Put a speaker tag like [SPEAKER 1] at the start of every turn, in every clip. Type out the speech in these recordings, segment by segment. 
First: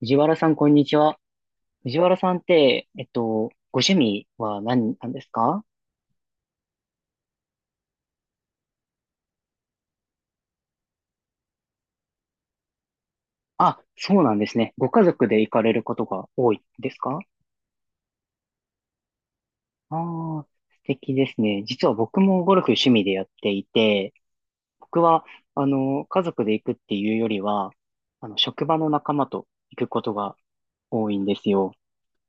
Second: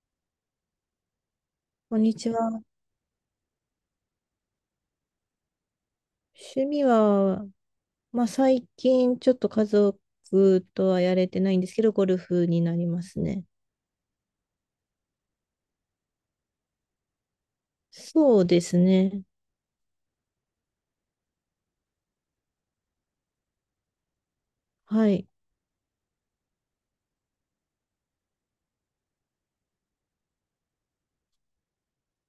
[SPEAKER 1] 藤原さん、こんにちは。
[SPEAKER 2] こ
[SPEAKER 1] 藤
[SPEAKER 2] んに
[SPEAKER 1] 原
[SPEAKER 2] ち
[SPEAKER 1] さんっ
[SPEAKER 2] は。
[SPEAKER 1] て、ご趣味は何なんですか？
[SPEAKER 2] 趣味は、まあ、最近ちょっと家族とはやれてないんですけど、ゴルフになりますね。
[SPEAKER 1] あ、そうなんですね。ご家族で行かれることが多いですか？
[SPEAKER 2] そうですね。
[SPEAKER 1] ああー、素敵ですね。実は僕もゴルフ趣味でやっていて、僕
[SPEAKER 2] は
[SPEAKER 1] は、
[SPEAKER 2] い。
[SPEAKER 1] 家族で行くっていうよりは、職場の仲間と行くことが多いんですよ。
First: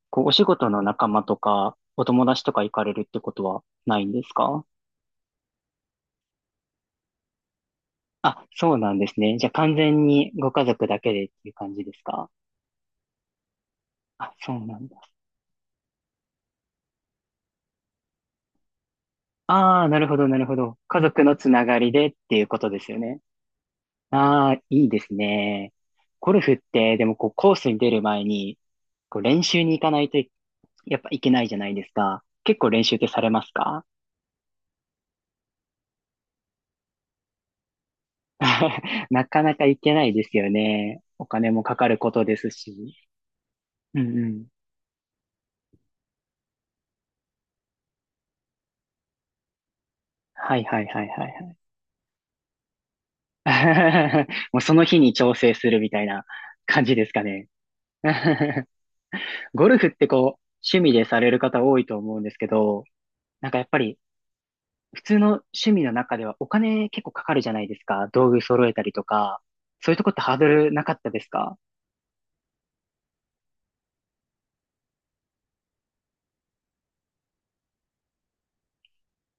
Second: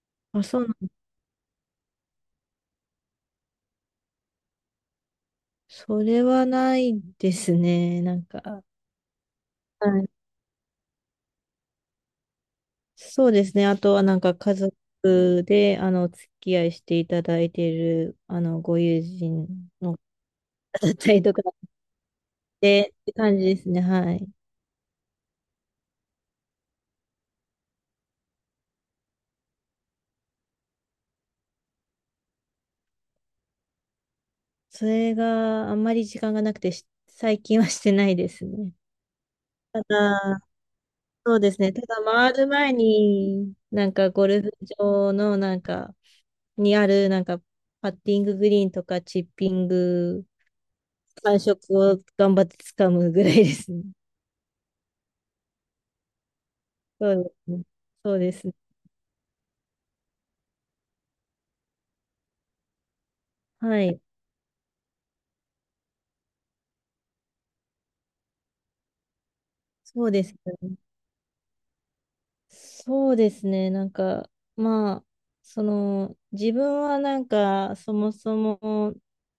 [SPEAKER 1] こう、お
[SPEAKER 2] あ、
[SPEAKER 1] 仕
[SPEAKER 2] そう
[SPEAKER 1] 事の
[SPEAKER 2] なん、
[SPEAKER 1] 仲間とか、お友達とか行かれるってことはないんですか？
[SPEAKER 2] それはないですね。なん
[SPEAKER 1] あ、
[SPEAKER 2] か、
[SPEAKER 1] そうなんですね。じゃあ完
[SPEAKER 2] は
[SPEAKER 1] 全
[SPEAKER 2] い。
[SPEAKER 1] にご家族だけでっていう感じですか？
[SPEAKER 2] そうですね。あとはなん
[SPEAKER 1] あ、
[SPEAKER 2] か家
[SPEAKER 1] そう
[SPEAKER 2] 族
[SPEAKER 1] なんだ。
[SPEAKER 2] で、お付き合いしていただいている、ご友人
[SPEAKER 1] ああ、
[SPEAKER 2] の
[SPEAKER 1] なるほど、なるほ ど。
[SPEAKER 2] 方だっ
[SPEAKER 1] 家
[SPEAKER 2] たり
[SPEAKER 1] 族
[SPEAKER 2] と
[SPEAKER 1] の
[SPEAKER 2] か
[SPEAKER 1] つながりでっていうことで
[SPEAKER 2] で、
[SPEAKER 1] す
[SPEAKER 2] っ
[SPEAKER 1] よ
[SPEAKER 2] て
[SPEAKER 1] ね。
[SPEAKER 2] 感じですね。はい。
[SPEAKER 1] ああ、いいですね。ゴルフって、でもこうコースに出る前に、こう練習に行かないとやっぱいけないじゃないですか。結構練習ってされますか？
[SPEAKER 2] それがあんまり時間がなくてし、最近はしてないですね。
[SPEAKER 1] なかなか行
[SPEAKER 2] た
[SPEAKER 1] けないです
[SPEAKER 2] だ、
[SPEAKER 1] よね。お
[SPEAKER 2] そうで
[SPEAKER 1] 金
[SPEAKER 2] す
[SPEAKER 1] も
[SPEAKER 2] ね。
[SPEAKER 1] か
[SPEAKER 2] た
[SPEAKER 1] か
[SPEAKER 2] だ
[SPEAKER 1] ること
[SPEAKER 2] 回
[SPEAKER 1] で
[SPEAKER 2] る
[SPEAKER 1] す
[SPEAKER 2] 前
[SPEAKER 1] し。
[SPEAKER 2] に、なん
[SPEAKER 1] う
[SPEAKER 2] か
[SPEAKER 1] んう
[SPEAKER 2] ゴル
[SPEAKER 1] ん。
[SPEAKER 2] フ場のなんか、にあるなんか、パッティンググリーンとかチッピング、
[SPEAKER 1] はいはいはいは
[SPEAKER 2] 感
[SPEAKER 1] い
[SPEAKER 2] 触を頑張って掴むぐらい
[SPEAKER 1] はい。
[SPEAKER 2] ですね。
[SPEAKER 1] もうその日に調整するみたいな感じで
[SPEAKER 2] そ
[SPEAKER 1] す
[SPEAKER 2] う
[SPEAKER 1] か
[SPEAKER 2] で
[SPEAKER 1] ね。
[SPEAKER 2] すね。そうですね。
[SPEAKER 1] ゴルフってこう、趣味でされる方多いと思うんですけど、なんかやっぱ
[SPEAKER 2] は
[SPEAKER 1] り
[SPEAKER 2] い。
[SPEAKER 1] 普通の趣味の中ではお金結構かかるじゃないですか。道具揃えたりとか。そういう
[SPEAKER 2] そ
[SPEAKER 1] とこ
[SPEAKER 2] う
[SPEAKER 1] って
[SPEAKER 2] で
[SPEAKER 1] ハ
[SPEAKER 2] す
[SPEAKER 1] ードル
[SPEAKER 2] ね。
[SPEAKER 1] なかったですか？
[SPEAKER 2] そうですね。なんか、まあ、その、自分はなんか、そもそも、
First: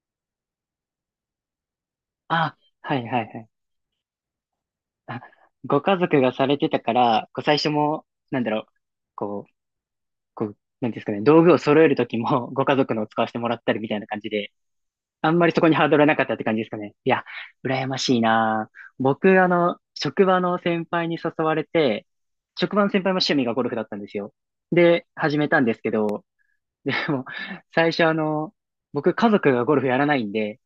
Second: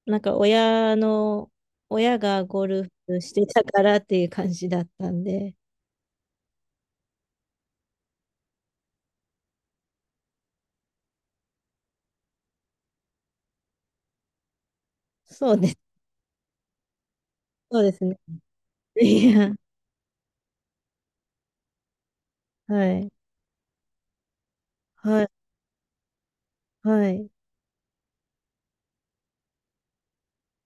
[SPEAKER 2] なんか親が
[SPEAKER 1] あ、
[SPEAKER 2] ゴル
[SPEAKER 1] はい
[SPEAKER 2] フ
[SPEAKER 1] はい
[SPEAKER 2] し
[SPEAKER 1] は
[SPEAKER 2] て
[SPEAKER 1] い。
[SPEAKER 2] たからっていう感じだった
[SPEAKER 1] あ、
[SPEAKER 2] んで、
[SPEAKER 1] ご家族がされてたから、こう最初も、なんだろう、こう、こう、なんていうんですかね、道具を揃えるときもご家族のを使わせてもらったりみたいな感じであんまり
[SPEAKER 2] そう
[SPEAKER 1] そこ
[SPEAKER 2] で
[SPEAKER 1] に
[SPEAKER 2] す。
[SPEAKER 1] ハードルはなかったって感じですかね。いや、
[SPEAKER 2] そう
[SPEAKER 1] 羨
[SPEAKER 2] で
[SPEAKER 1] ま
[SPEAKER 2] す
[SPEAKER 1] し
[SPEAKER 2] ね。
[SPEAKER 1] いな。
[SPEAKER 2] い
[SPEAKER 1] 僕、
[SPEAKER 2] や、
[SPEAKER 1] 職場の先輩に誘われて、職場の
[SPEAKER 2] は
[SPEAKER 1] 先輩
[SPEAKER 2] い、
[SPEAKER 1] も趣味がゴルフだったんですよ。で、
[SPEAKER 2] はい、
[SPEAKER 1] 始めたんですけど、で
[SPEAKER 2] は
[SPEAKER 1] も、
[SPEAKER 2] い、
[SPEAKER 1] 最初僕家族がゴルフやらないんで、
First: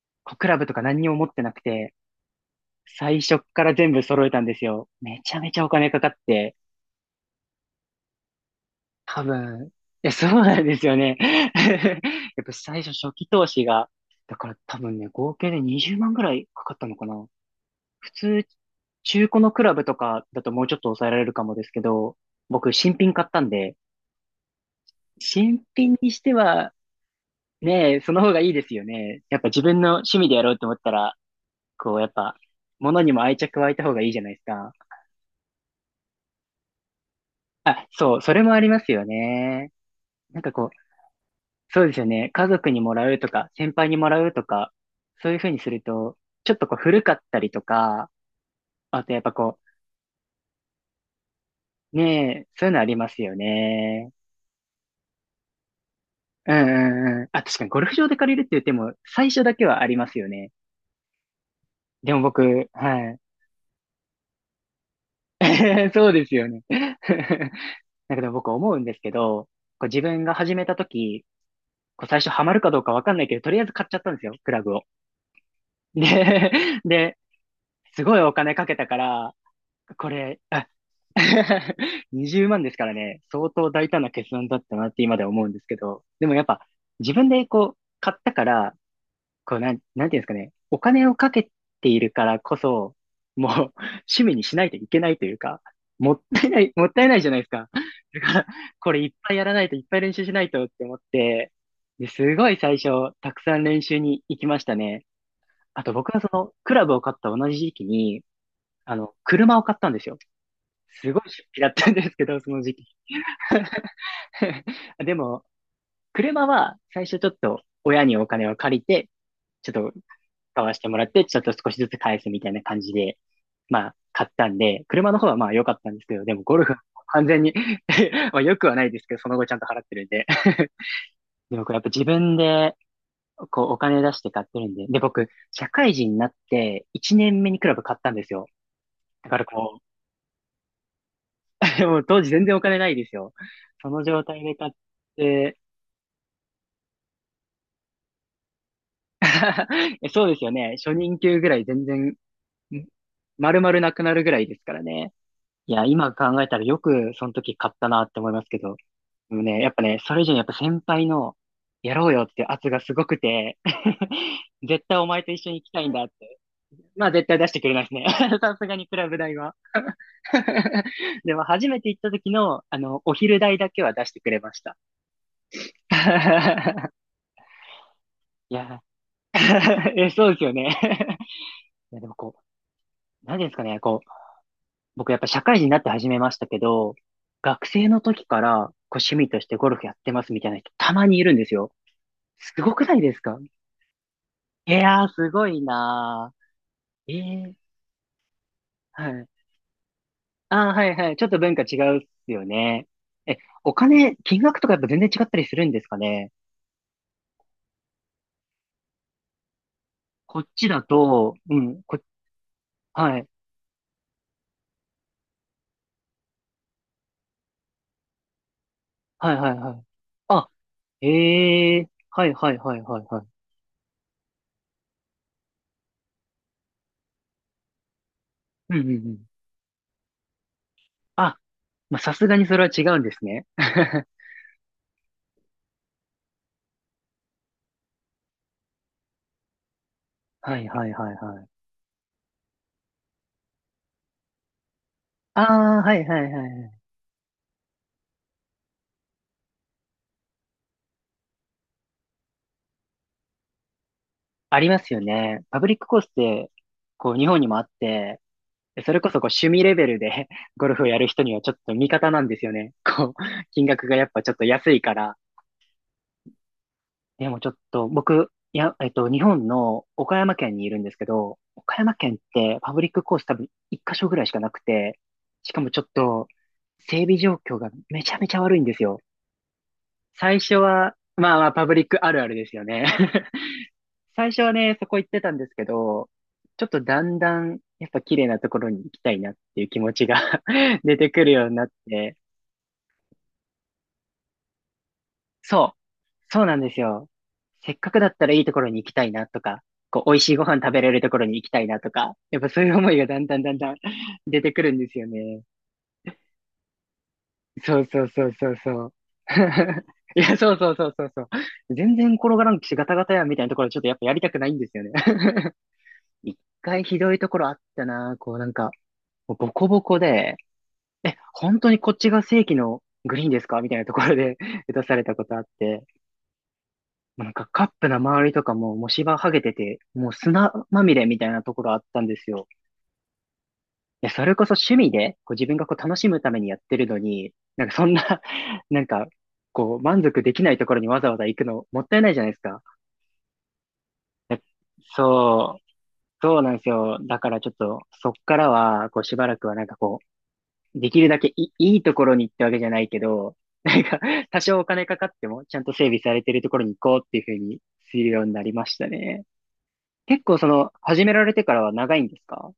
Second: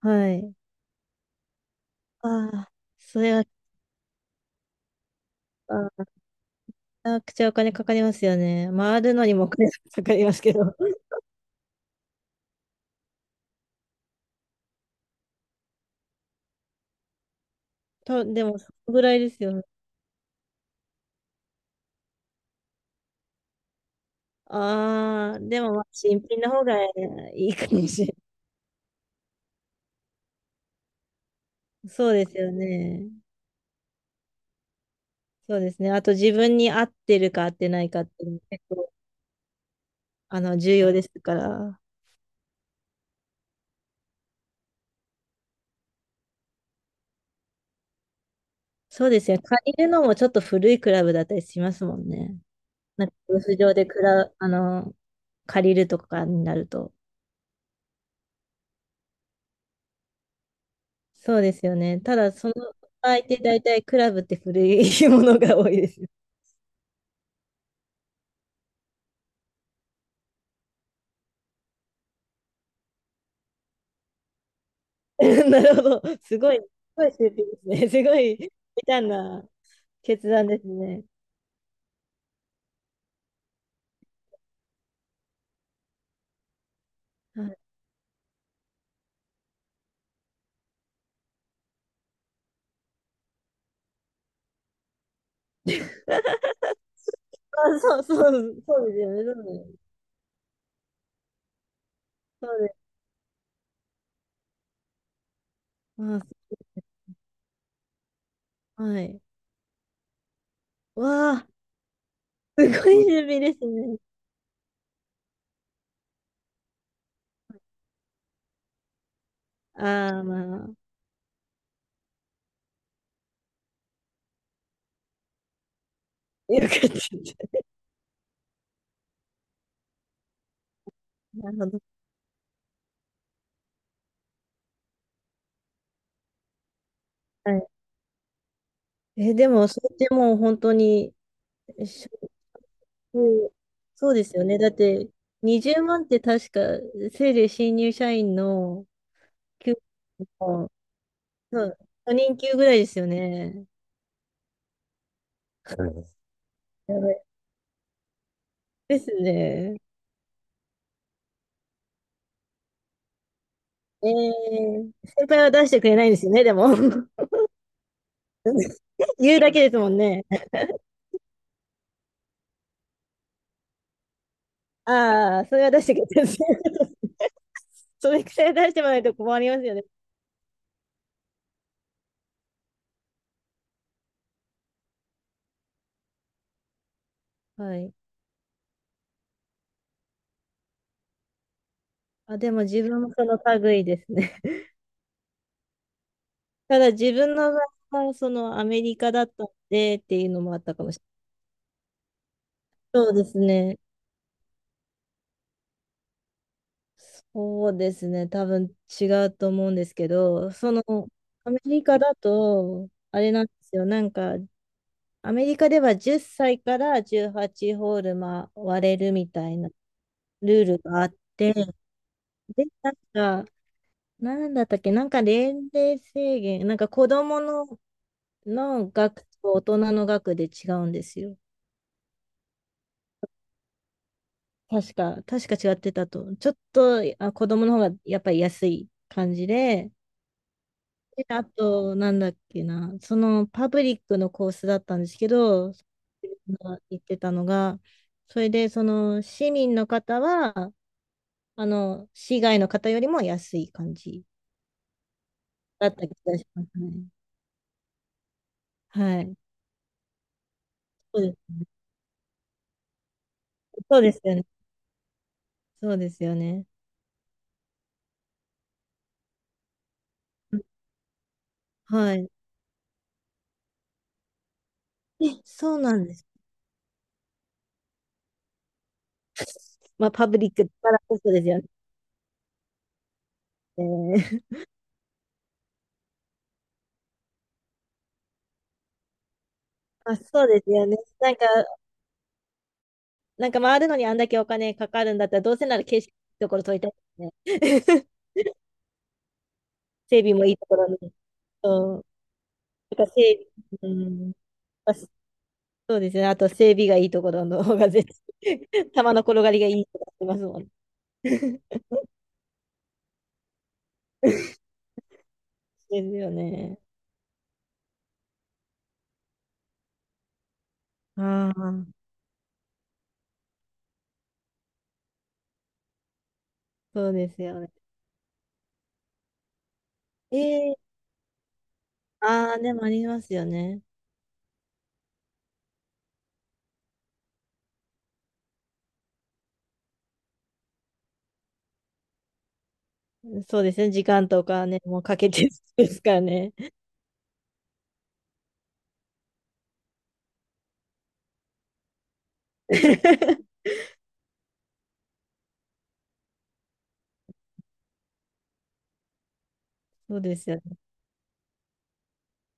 [SPEAKER 2] は
[SPEAKER 1] こうク
[SPEAKER 2] い。
[SPEAKER 1] ラブとか何にも持ってなくて、
[SPEAKER 2] ああ、そ
[SPEAKER 1] 最
[SPEAKER 2] れ
[SPEAKER 1] 初
[SPEAKER 2] は、
[SPEAKER 1] から全部揃えたんですよ。めちゃめちゃお
[SPEAKER 2] あ
[SPEAKER 1] 金かか
[SPEAKER 2] ー、
[SPEAKER 1] って、
[SPEAKER 2] めちゃくちゃお金かかりますよね。回る
[SPEAKER 1] 多
[SPEAKER 2] のにもお
[SPEAKER 1] 分、
[SPEAKER 2] 金
[SPEAKER 1] い
[SPEAKER 2] か
[SPEAKER 1] や、
[SPEAKER 2] かり
[SPEAKER 1] そう
[SPEAKER 2] ますけ
[SPEAKER 1] な
[SPEAKER 2] ど。
[SPEAKER 1] んですよ ね。やっぱ最初初期投資が、だから多分ね、合計で20万ぐらいかかったのかな。普
[SPEAKER 2] と、で
[SPEAKER 1] 通、
[SPEAKER 2] も、そのぐらい
[SPEAKER 1] 中
[SPEAKER 2] で
[SPEAKER 1] 古
[SPEAKER 2] す
[SPEAKER 1] の
[SPEAKER 2] よ
[SPEAKER 1] ク
[SPEAKER 2] ね。
[SPEAKER 1] ラブとかだともうちょっと抑えられるかもですけど、僕、新品買ったんで、
[SPEAKER 2] ああ、で
[SPEAKER 1] 新
[SPEAKER 2] も、まあ、
[SPEAKER 1] 品に
[SPEAKER 2] 新
[SPEAKER 1] して
[SPEAKER 2] 品の方
[SPEAKER 1] は、
[SPEAKER 2] がいいかも
[SPEAKER 1] ね、
[SPEAKER 2] しれ
[SPEAKER 1] その
[SPEAKER 2] な
[SPEAKER 1] 方がいいですよね。やっぱ自分の趣味でやろうと思ったら、
[SPEAKER 2] い。
[SPEAKER 1] こう、や
[SPEAKER 2] そ
[SPEAKER 1] っ
[SPEAKER 2] うで
[SPEAKER 1] ぱ、
[SPEAKER 2] すよ
[SPEAKER 1] 物
[SPEAKER 2] ね。
[SPEAKER 1] にも愛着湧いた方がいいじゃないですか。
[SPEAKER 2] そうですね。あと、自分に合ってるか合ってな
[SPEAKER 1] あ、
[SPEAKER 2] いかっ
[SPEAKER 1] そう、
[SPEAKER 2] ていう
[SPEAKER 1] そ
[SPEAKER 2] のも
[SPEAKER 1] れもあ
[SPEAKER 2] 結
[SPEAKER 1] ります
[SPEAKER 2] 構、
[SPEAKER 1] よね。なんかこう、
[SPEAKER 2] 重要ですから。
[SPEAKER 1] そうですよね。家族にもらうとか、先輩にもらうとか、そういう風にすると、ちょっとこう古かったりとか、あ
[SPEAKER 2] そう
[SPEAKER 1] とや
[SPEAKER 2] で
[SPEAKER 1] っ
[SPEAKER 2] す
[SPEAKER 1] ぱ
[SPEAKER 2] ね。
[SPEAKER 1] こ
[SPEAKER 2] 借りるのもちょっと古いクラブだったりしますも
[SPEAKER 1] う、
[SPEAKER 2] ん
[SPEAKER 1] ね
[SPEAKER 2] ね。
[SPEAKER 1] え、そういうのあり
[SPEAKER 2] なん
[SPEAKER 1] ま
[SPEAKER 2] か、
[SPEAKER 1] す
[SPEAKER 2] ゴ
[SPEAKER 1] よ
[SPEAKER 2] ルフ場でク
[SPEAKER 1] ね。
[SPEAKER 2] ラ、あの、借りるとかに
[SPEAKER 1] う
[SPEAKER 2] な
[SPEAKER 1] ん
[SPEAKER 2] ると。
[SPEAKER 1] うんうん。あ、確かにゴルフ場で借りるって言っても、最初だけはありますよね。
[SPEAKER 2] そうですよね。
[SPEAKER 1] で
[SPEAKER 2] た
[SPEAKER 1] も
[SPEAKER 2] だ、その
[SPEAKER 1] 僕、は
[SPEAKER 2] 場合
[SPEAKER 1] い。
[SPEAKER 2] って大体クラブって古いものが多いで す。
[SPEAKER 1] そうですよね。だけど僕思うんですけど、こう自分が始めた時、こう最初ハマるかどうかわかんないけど、とりあえず買っちゃったんですよ、クラブを。
[SPEAKER 2] なるほ
[SPEAKER 1] で、
[SPEAKER 2] ど。すごい、す ごい
[SPEAKER 1] で、
[SPEAKER 2] 出品ですね。す
[SPEAKER 1] す
[SPEAKER 2] ご
[SPEAKER 1] ごいお
[SPEAKER 2] い、み
[SPEAKER 1] 金かけたか
[SPEAKER 2] た
[SPEAKER 1] ら、
[SPEAKER 2] な
[SPEAKER 1] こ
[SPEAKER 2] 決
[SPEAKER 1] れ、
[SPEAKER 2] 断です
[SPEAKER 1] あ
[SPEAKER 2] ね。
[SPEAKER 1] 20万ですからね、相当大胆な決断だったなって今では思うんですけど、でもやっぱ自分
[SPEAKER 2] は
[SPEAKER 1] で
[SPEAKER 2] い
[SPEAKER 1] こう買ったから、こうなん、なんていうんですかね。お金をかけているからこそ、もう 趣味にしないといけないというか、もったいない、もったいないじゃないですか。
[SPEAKER 2] あ、そう、そ
[SPEAKER 1] だから、
[SPEAKER 2] う、そう
[SPEAKER 1] こ
[SPEAKER 2] です
[SPEAKER 1] れい
[SPEAKER 2] よ
[SPEAKER 1] っ
[SPEAKER 2] ね。そ
[SPEAKER 1] ぱいや
[SPEAKER 2] う
[SPEAKER 1] ら
[SPEAKER 2] で
[SPEAKER 1] ないと、
[SPEAKER 2] す。
[SPEAKER 1] いっぱい練習しないとって思って、ですご
[SPEAKER 2] そ
[SPEAKER 1] い
[SPEAKER 2] うで
[SPEAKER 1] 最
[SPEAKER 2] す。
[SPEAKER 1] 初、たくさん練習に行きましたね。あと僕は
[SPEAKER 2] あ、
[SPEAKER 1] その、クラブを
[SPEAKER 2] そ
[SPEAKER 1] 買った同じ時期に、
[SPEAKER 2] うはい。
[SPEAKER 1] 車を買ったんですよ。すごい
[SPEAKER 2] わ
[SPEAKER 1] 出
[SPEAKER 2] あ、
[SPEAKER 1] 費だったんですけど、その
[SPEAKER 2] す
[SPEAKER 1] 時期。
[SPEAKER 2] ごい準備ですね。
[SPEAKER 1] でも、車は最初ちょっと親にお金を借りて、ちょっと
[SPEAKER 2] ああ、ま
[SPEAKER 1] 買
[SPEAKER 2] あ、
[SPEAKER 1] わしてもらって、ちょっと少しずつ返すみたいな感じで、まあ、買ったんで、車の方はまあ良かったんですけど、でもゴ
[SPEAKER 2] よ
[SPEAKER 1] ル
[SPEAKER 2] かっ
[SPEAKER 1] フは 完全に
[SPEAKER 2] た。
[SPEAKER 1] まあ良くはないですけど、その後ちゃんと払ってるんで。
[SPEAKER 2] なる
[SPEAKER 1] でも
[SPEAKER 2] ほ
[SPEAKER 1] これや
[SPEAKER 2] ど。
[SPEAKER 1] っぱ自分で、こうお金出して買ってるんで。で、僕、社会人になって1年目
[SPEAKER 2] は
[SPEAKER 1] に
[SPEAKER 2] い。
[SPEAKER 1] クラブ買ったんですよ。だ
[SPEAKER 2] え、
[SPEAKER 1] から
[SPEAKER 2] でも、
[SPEAKER 1] こ
[SPEAKER 2] それってもう本当に、
[SPEAKER 1] う、もう当時全然お金ないです
[SPEAKER 2] う
[SPEAKER 1] よ。
[SPEAKER 2] ん
[SPEAKER 1] その
[SPEAKER 2] そうで
[SPEAKER 1] 状
[SPEAKER 2] す
[SPEAKER 1] 態
[SPEAKER 2] よ
[SPEAKER 1] で
[SPEAKER 2] ね。だ
[SPEAKER 1] 買っ
[SPEAKER 2] って、
[SPEAKER 1] て、
[SPEAKER 2] 20万って確か、せいぜい新入社員の給
[SPEAKER 1] そうですよ
[SPEAKER 2] 料
[SPEAKER 1] ね。初任給ぐら
[SPEAKER 2] の、
[SPEAKER 1] い
[SPEAKER 2] うん
[SPEAKER 1] 全然、
[SPEAKER 2] 初
[SPEAKER 1] ん
[SPEAKER 2] 任給ぐらいですよ
[SPEAKER 1] 丸
[SPEAKER 2] ね。
[SPEAKER 1] 々なくなるぐらいですからね。いや、今考えたらよ
[SPEAKER 2] やば
[SPEAKER 1] く
[SPEAKER 2] い
[SPEAKER 1] その時買ったなって思いますけど、
[SPEAKER 2] です
[SPEAKER 1] でもね、やっ
[SPEAKER 2] ね。
[SPEAKER 1] ぱね、それ以上にやっぱ先輩の、やろうよって圧がすごくて、
[SPEAKER 2] え
[SPEAKER 1] 絶
[SPEAKER 2] ー、
[SPEAKER 1] 対お前
[SPEAKER 2] 先
[SPEAKER 1] と一
[SPEAKER 2] 輩は
[SPEAKER 1] 緒に行
[SPEAKER 2] 出
[SPEAKER 1] き
[SPEAKER 2] し
[SPEAKER 1] た
[SPEAKER 2] て
[SPEAKER 1] い
[SPEAKER 2] く
[SPEAKER 1] ん
[SPEAKER 2] れ
[SPEAKER 1] だ
[SPEAKER 2] な
[SPEAKER 1] っ
[SPEAKER 2] いんですよ
[SPEAKER 1] て。
[SPEAKER 2] ね、でも。
[SPEAKER 1] まあ絶対出してくれないですね。さすがにクラブ 代
[SPEAKER 2] 言うだ
[SPEAKER 1] は。
[SPEAKER 2] けですもんね。
[SPEAKER 1] でも初めて行った時の、お昼代だけは出してくれました。
[SPEAKER 2] ああ、それは出してくれてるんですね それくらい
[SPEAKER 1] い
[SPEAKER 2] 出して
[SPEAKER 1] や、
[SPEAKER 2] もらわないと困りますよね。
[SPEAKER 1] え、そうですよね。いや、でもこう、何ですかね、こう、僕やっぱ社会人になって始めましたけど、学
[SPEAKER 2] は
[SPEAKER 1] 生
[SPEAKER 2] い。
[SPEAKER 1] の時からこう趣味としてゴルフやってますみたいな人たまにいるんですよ。
[SPEAKER 2] あ、で
[SPEAKER 1] す
[SPEAKER 2] も
[SPEAKER 1] ご
[SPEAKER 2] 自
[SPEAKER 1] くない
[SPEAKER 2] 分も
[SPEAKER 1] です
[SPEAKER 2] その
[SPEAKER 1] か？
[SPEAKER 2] 類ですね。
[SPEAKER 1] いやー、すごいな
[SPEAKER 2] ただ
[SPEAKER 1] ー。
[SPEAKER 2] 自
[SPEAKER 1] え
[SPEAKER 2] 分の場
[SPEAKER 1] え
[SPEAKER 2] 合はそのアメリ
[SPEAKER 1] は
[SPEAKER 2] カだっ
[SPEAKER 1] い。
[SPEAKER 2] たんでっていうのもあっ
[SPEAKER 1] あ
[SPEAKER 2] た
[SPEAKER 1] ー
[SPEAKER 2] か
[SPEAKER 1] は
[SPEAKER 2] も
[SPEAKER 1] い
[SPEAKER 2] しれ
[SPEAKER 1] はい。ちょっと文化違うっすよね。
[SPEAKER 2] ない。そうで
[SPEAKER 1] え、
[SPEAKER 2] す
[SPEAKER 1] お
[SPEAKER 2] ね。
[SPEAKER 1] 金、金額とかやっぱ全然違ったりするんですかね？
[SPEAKER 2] そうですね。多分違うと思うんですけ
[SPEAKER 1] こっ
[SPEAKER 2] ど、
[SPEAKER 1] ちだと、
[SPEAKER 2] ア
[SPEAKER 1] う
[SPEAKER 2] メリ
[SPEAKER 1] ん、こ、
[SPEAKER 2] カだと、
[SPEAKER 1] は
[SPEAKER 2] あ
[SPEAKER 1] い、
[SPEAKER 2] れなんですよ。なんか、アメリカでは10歳から18ホール回れるみ
[SPEAKER 1] はいは
[SPEAKER 2] た
[SPEAKER 1] い
[SPEAKER 2] いな
[SPEAKER 1] はい。あ、
[SPEAKER 2] ルールがあって、
[SPEAKER 1] ええはいはい
[SPEAKER 2] で、
[SPEAKER 1] はい
[SPEAKER 2] な
[SPEAKER 1] はいはい。
[SPEAKER 2] んか、なんだったっけ、なんか年齢制限、なんか子供の、
[SPEAKER 1] うんうん
[SPEAKER 2] の
[SPEAKER 1] う
[SPEAKER 2] 額
[SPEAKER 1] ん。
[SPEAKER 2] と大人の額で違うんですよ。
[SPEAKER 1] あ、まあ、さすがにそれは違うんですね。は
[SPEAKER 2] 確か、確か違ってたと。ちょっと、あ、子供の方がやっぱり安い感じで、
[SPEAKER 1] いはいはいは
[SPEAKER 2] であ
[SPEAKER 1] い。
[SPEAKER 2] と、なんだっけな、そのパブリックのコースだったんですけ
[SPEAKER 1] あ
[SPEAKER 2] ど、
[SPEAKER 1] あ、はいはいはいはい。
[SPEAKER 2] 言ってたのが、それで、その市民の方は、市外の方よりも安い感じ
[SPEAKER 1] ありますよね。パブリック
[SPEAKER 2] だっ
[SPEAKER 1] コース
[SPEAKER 2] た
[SPEAKER 1] っ
[SPEAKER 2] 気がし
[SPEAKER 1] て、
[SPEAKER 2] ますね。
[SPEAKER 1] こう日本にもあって、それこそ
[SPEAKER 2] は
[SPEAKER 1] こう
[SPEAKER 2] い。
[SPEAKER 1] 趣味レベルで ゴルフをやる
[SPEAKER 2] そう
[SPEAKER 1] 人
[SPEAKER 2] で
[SPEAKER 1] にはちょっ
[SPEAKER 2] す。
[SPEAKER 1] と味方なんですよね。こう、金額が
[SPEAKER 2] そう
[SPEAKER 1] やっ
[SPEAKER 2] です
[SPEAKER 1] ぱちょ
[SPEAKER 2] よ
[SPEAKER 1] っ
[SPEAKER 2] ね。
[SPEAKER 1] と安いから。
[SPEAKER 2] そうですよね。
[SPEAKER 1] でもちょっと僕、いや、日本の岡山県にいるんですけど、岡山
[SPEAKER 2] は
[SPEAKER 1] 県っ
[SPEAKER 2] い。
[SPEAKER 1] てパブリックコース多分一箇所ぐらいしかなくて、
[SPEAKER 2] え、
[SPEAKER 1] しかも
[SPEAKER 2] そ
[SPEAKER 1] ち
[SPEAKER 2] う
[SPEAKER 1] ょっ
[SPEAKER 2] なんです。
[SPEAKER 1] と整備状況がめちゃめちゃ悪いんですよ。
[SPEAKER 2] まあ、パブ
[SPEAKER 1] 最
[SPEAKER 2] リッ
[SPEAKER 1] 初
[SPEAKER 2] クだか
[SPEAKER 1] は、
[SPEAKER 2] らこそ
[SPEAKER 1] まあ
[SPEAKER 2] で
[SPEAKER 1] ま
[SPEAKER 2] す
[SPEAKER 1] あ
[SPEAKER 2] よね。
[SPEAKER 1] パブリックあるあるですよね。
[SPEAKER 2] え
[SPEAKER 1] 最初は
[SPEAKER 2] ー
[SPEAKER 1] ね、そこ行ってたんですけど、ちょっとだんだん、やっぱ綺麗なところに行きたいなっていう気持 ち
[SPEAKER 2] まあ、
[SPEAKER 1] が
[SPEAKER 2] そうです よね。
[SPEAKER 1] 出てくるようになって、
[SPEAKER 2] なんか回るのにあんだけお金かかるんだったら、どうせ
[SPEAKER 1] そ
[SPEAKER 2] な
[SPEAKER 1] う、
[SPEAKER 2] ら景色
[SPEAKER 1] そう
[SPEAKER 2] のと
[SPEAKER 1] な
[SPEAKER 2] こ
[SPEAKER 1] ん
[SPEAKER 2] ろ
[SPEAKER 1] です
[SPEAKER 2] 取りた
[SPEAKER 1] よ。
[SPEAKER 2] い
[SPEAKER 1] せっ
[SPEAKER 2] で
[SPEAKER 1] か
[SPEAKER 2] す
[SPEAKER 1] くだ
[SPEAKER 2] ね。
[SPEAKER 1] ったらいいところに行きたいなとか、こう、美
[SPEAKER 2] 整
[SPEAKER 1] 味し
[SPEAKER 2] 備
[SPEAKER 1] いご
[SPEAKER 2] もい
[SPEAKER 1] 飯
[SPEAKER 2] いと
[SPEAKER 1] 食
[SPEAKER 2] こ
[SPEAKER 1] べ
[SPEAKER 2] ろ
[SPEAKER 1] れ
[SPEAKER 2] に。
[SPEAKER 1] るところに行きたいなと
[SPEAKER 2] うん。
[SPEAKER 1] か、やっぱそういう思い
[SPEAKER 2] だか
[SPEAKER 1] が
[SPEAKER 2] ら
[SPEAKER 1] だんだん
[SPEAKER 2] 整
[SPEAKER 1] だんだん
[SPEAKER 2] 備、う ん。
[SPEAKER 1] 出てくるんで
[SPEAKER 2] まあ、
[SPEAKER 1] す
[SPEAKER 2] そ
[SPEAKER 1] よね。
[SPEAKER 2] うですね。あと整備がいいところの方
[SPEAKER 1] そう
[SPEAKER 2] が
[SPEAKER 1] そ
[SPEAKER 2] 絶
[SPEAKER 1] うそうそう
[SPEAKER 2] 対、
[SPEAKER 1] そ う。
[SPEAKER 2] 球の転がりがいい とかっ
[SPEAKER 1] い
[SPEAKER 2] てま
[SPEAKER 1] や、
[SPEAKER 2] す
[SPEAKER 1] そう
[SPEAKER 2] もん。
[SPEAKER 1] そうそうそうそ う。
[SPEAKER 2] で
[SPEAKER 1] 全然転がらんし、ガタガタやんみたいなところちょっとやっぱやりたくないんですよね。
[SPEAKER 2] すよ
[SPEAKER 1] 一
[SPEAKER 2] ね。
[SPEAKER 1] 回ひどいところあったな、こうなんか、もうボコボコで、え、
[SPEAKER 2] あ
[SPEAKER 1] 本当にこっ
[SPEAKER 2] あ、
[SPEAKER 1] ちが正規のグリーンですかみたいなところで 打たされたことあって、
[SPEAKER 2] そう
[SPEAKER 1] もう
[SPEAKER 2] で
[SPEAKER 1] なん
[SPEAKER 2] す
[SPEAKER 1] か
[SPEAKER 2] よ
[SPEAKER 1] カ
[SPEAKER 2] ね。
[SPEAKER 1] ップの周りとかももう芝剥げてて、もう砂
[SPEAKER 2] え
[SPEAKER 1] まみ
[SPEAKER 2] え
[SPEAKER 1] れみたいなところあったんですよ。
[SPEAKER 2] ああ、でもありますよね。
[SPEAKER 1] いや、それこそ趣味で、こう自分がこう楽しむためにやってるのに、なんかそんな なんか、こう満足できないところにわざわざ行くのもったいないじゃないですか。
[SPEAKER 2] そうですね。時間
[SPEAKER 1] え、
[SPEAKER 2] とかね、もうかけて
[SPEAKER 1] そう、
[SPEAKER 2] ですから
[SPEAKER 1] そうな
[SPEAKER 2] ね。
[SPEAKER 1] んですよ。だからちょっと、そっからは、こうしばらくはなんかこう、できるだけいいいところに行ってわけじゃないけど、なんか、多少お金かかっても、ちゃんと整備されてるところに行こうっていうふうにするようになりましたね。
[SPEAKER 2] そう
[SPEAKER 1] 結
[SPEAKER 2] で
[SPEAKER 1] 構そ
[SPEAKER 2] すよ
[SPEAKER 1] の、
[SPEAKER 2] ね。
[SPEAKER 1] 始められてからは長いんですか？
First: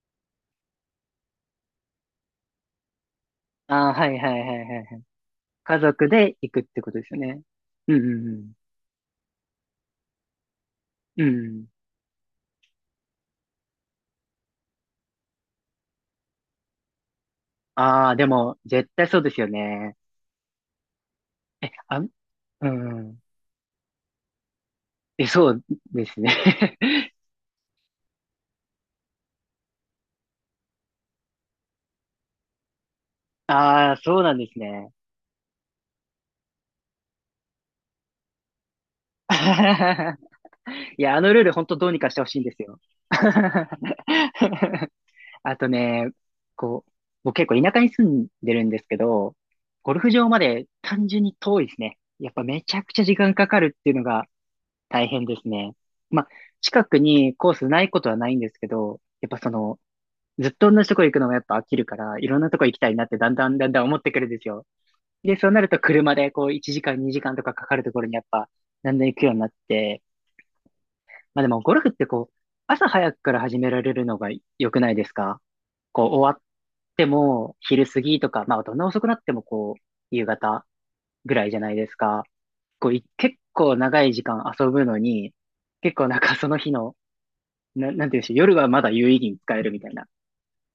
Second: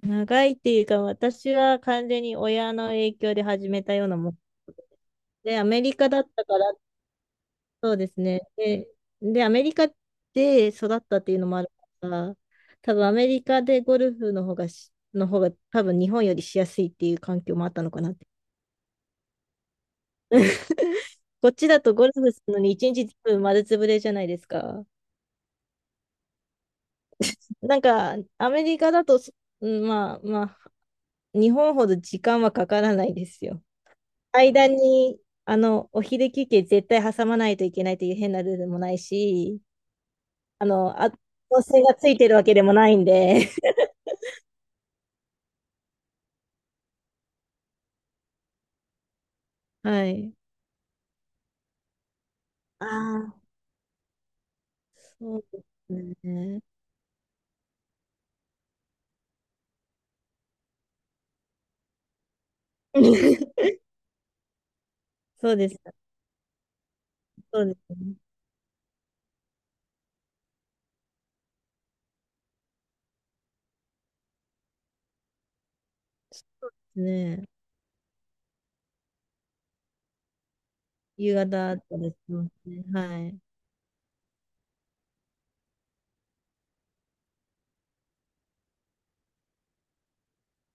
[SPEAKER 2] 長いっていうか、私は完全に親の影響で始め
[SPEAKER 1] ああ
[SPEAKER 2] た
[SPEAKER 1] ー、
[SPEAKER 2] よ
[SPEAKER 1] は
[SPEAKER 2] うな
[SPEAKER 1] い
[SPEAKER 2] も
[SPEAKER 1] は
[SPEAKER 2] ん
[SPEAKER 1] いはいはいはい。
[SPEAKER 2] で、ア
[SPEAKER 1] 家
[SPEAKER 2] メリ
[SPEAKER 1] 族
[SPEAKER 2] カだっ
[SPEAKER 1] で
[SPEAKER 2] た
[SPEAKER 1] 行
[SPEAKER 2] か
[SPEAKER 1] くっ
[SPEAKER 2] ら、
[SPEAKER 1] てことですよね。
[SPEAKER 2] そ
[SPEAKER 1] うん
[SPEAKER 2] うで
[SPEAKER 1] う
[SPEAKER 2] すね。
[SPEAKER 1] ん
[SPEAKER 2] で、アメリカで育ったっ
[SPEAKER 1] うん。う
[SPEAKER 2] ていうのもあ
[SPEAKER 1] ん。
[SPEAKER 2] るから、多分アメリカでゴルフの方がし、の方が多分日本よりしやすいっていう環境もあったのか
[SPEAKER 1] あ
[SPEAKER 2] なっ
[SPEAKER 1] あ、で
[SPEAKER 2] て。
[SPEAKER 1] も、絶対そうですよね。
[SPEAKER 2] こっち
[SPEAKER 1] え、
[SPEAKER 2] だと
[SPEAKER 1] あ、
[SPEAKER 2] ゴルフするの
[SPEAKER 1] う
[SPEAKER 2] に一日ず
[SPEAKER 1] ん。
[SPEAKER 2] つ丸つぶれじゃないですか。
[SPEAKER 1] え、そうですね。
[SPEAKER 2] なんか、アメリカだとそ、うんまあまあ、日本ほど時間はかからないですよ。
[SPEAKER 1] ああ、そうなんです
[SPEAKER 2] 間
[SPEAKER 1] ね。
[SPEAKER 2] に、お昼休憩絶対挟まないといけないという変なルールもないし、あの、
[SPEAKER 1] い
[SPEAKER 2] あ、
[SPEAKER 1] や、あのルール
[SPEAKER 2] 温
[SPEAKER 1] 本当
[SPEAKER 2] 泉
[SPEAKER 1] どう
[SPEAKER 2] が
[SPEAKER 1] に
[SPEAKER 2] つ
[SPEAKER 1] かし
[SPEAKER 2] い
[SPEAKER 1] てほ
[SPEAKER 2] てる
[SPEAKER 1] しいん
[SPEAKER 2] わ
[SPEAKER 1] で
[SPEAKER 2] け
[SPEAKER 1] す
[SPEAKER 2] でも
[SPEAKER 1] よ。
[SPEAKER 2] ないんで、
[SPEAKER 1] あとね、こう、僕結構田舎に住んでるんですけど、ゴル
[SPEAKER 2] は
[SPEAKER 1] フ場
[SPEAKER 2] い。
[SPEAKER 1] まで単純に遠いですね。やっぱめちゃ
[SPEAKER 2] あ
[SPEAKER 1] くちゃ時間
[SPEAKER 2] あ、
[SPEAKER 1] かかるっていうのが大変で
[SPEAKER 2] そう
[SPEAKER 1] す
[SPEAKER 2] で
[SPEAKER 1] ね。ま
[SPEAKER 2] す
[SPEAKER 1] あ、
[SPEAKER 2] ね。
[SPEAKER 1] 近くにコースないことはないんですけど、やっぱその、ずっと同じとこ行くのもやっぱ飽きるから、いろんなとこ行きたいなってだんだんだん だん思ってくるんですよ。で、そ
[SPEAKER 2] そ
[SPEAKER 1] う
[SPEAKER 2] う
[SPEAKER 1] な
[SPEAKER 2] で
[SPEAKER 1] る
[SPEAKER 2] す。
[SPEAKER 1] と車でこう1時間2時間とか
[SPEAKER 2] そ
[SPEAKER 1] か
[SPEAKER 2] うで
[SPEAKER 1] かると
[SPEAKER 2] す
[SPEAKER 1] ころ
[SPEAKER 2] ね。
[SPEAKER 1] にやっぱだんだん行くようになって、まあでもゴルフってこう、朝早くから始められるのが良くないですか？こう、終わ
[SPEAKER 2] ち
[SPEAKER 1] っ
[SPEAKER 2] ょっと
[SPEAKER 1] て
[SPEAKER 2] ね、
[SPEAKER 1] も、昼過ぎとか、まあ、どんな遅くなっても、こう、夕方ぐ
[SPEAKER 2] 夕
[SPEAKER 1] らいじゃな
[SPEAKER 2] 方
[SPEAKER 1] い
[SPEAKER 2] と
[SPEAKER 1] です
[SPEAKER 2] かで
[SPEAKER 1] か。
[SPEAKER 2] すね。
[SPEAKER 1] こう、い
[SPEAKER 2] は
[SPEAKER 1] 結
[SPEAKER 2] い。
[SPEAKER 1] 構長い時間遊ぶのに、結構なんかその日の、な、なんていうんでしょう、夜はまだ有意義に使えるみたいな。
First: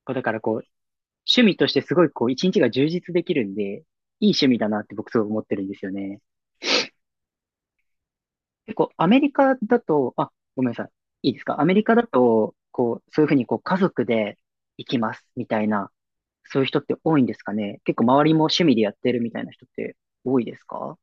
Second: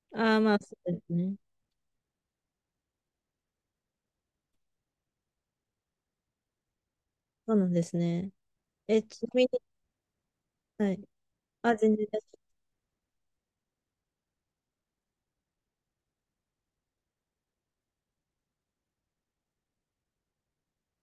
[SPEAKER 1] こう、だか
[SPEAKER 2] ああ、
[SPEAKER 1] らこ
[SPEAKER 2] まあ、
[SPEAKER 1] う、
[SPEAKER 2] そうですね。
[SPEAKER 1] 趣味としてすごいこう、一日が充実できるんで、いい趣味だなって僕すごい思ってるんですよね。
[SPEAKER 2] そうなんですね。
[SPEAKER 1] 結構、
[SPEAKER 2] え、
[SPEAKER 1] アメ
[SPEAKER 2] ちな
[SPEAKER 1] リ
[SPEAKER 2] み
[SPEAKER 1] カ
[SPEAKER 2] に、
[SPEAKER 1] だと、あ、ごめんなさ
[SPEAKER 2] はい。
[SPEAKER 1] い。いいですか？アメ
[SPEAKER 2] あ、
[SPEAKER 1] リカ
[SPEAKER 2] 全
[SPEAKER 1] だ
[SPEAKER 2] 然大丈夫。
[SPEAKER 1] と、こう、そういうふうにこう、家族で行きますみたいな、そういう人って多いんですかね。結構周りも趣味でやってるみたいな人って多いですか？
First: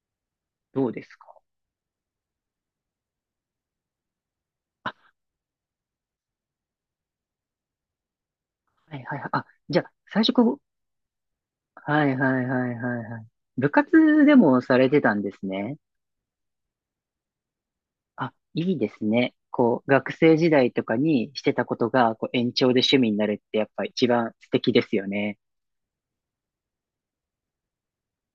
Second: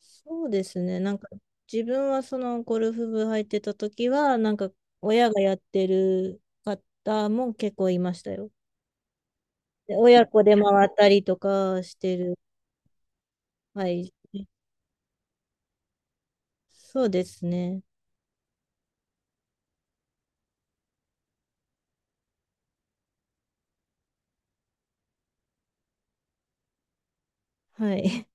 [SPEAKER 2] そうです
[SPEAKER 1] どう
[SPEAKER 2] ね。
[SPEAKER 1] で
[SPEAKER 2] な
[SPEAKER 1] す
[SPEAKER 2] んか、
[SPEAKER 1] か？
[SPEAKER 2] 自分はそのゴルフ部入ってた時は、なんか、
[SPEAKER 1] あ、
[SPEAKER 2] 親がやってる方も結構いましたよ。
[SPEAKER 1] はいはいはい。あ、じゃあ、
[SPEAKER 2] で、
[SPEAKER 1] 最
[SPEAKER 2] 親
[SPEAKER 1] 初
[SPEAKER 2] 子
[SPEAKER 1] こ
[SPEAKER 2] で
[SPEAKER 1] う、
[SPEAKER 2] 回ったりとかし
[SPEAKER 1] は
[SPEAKER 2] て
[SPEAKER 1] い
[SPEAKER 2] る。
[SPEAKER 1] はいはいはいはい。部
[SPEAKER 2] はい。
[SPEAKER 1] 活でもされてたんですね。
[SPEAKER 2] そうですね。
[SPEAKER 1] あ、いいですね。こう、学生時代とかにしてたことが、こう、延長で趣味になるってやっぱ一番素敵ですよね。
[SPEAKER 2] はい。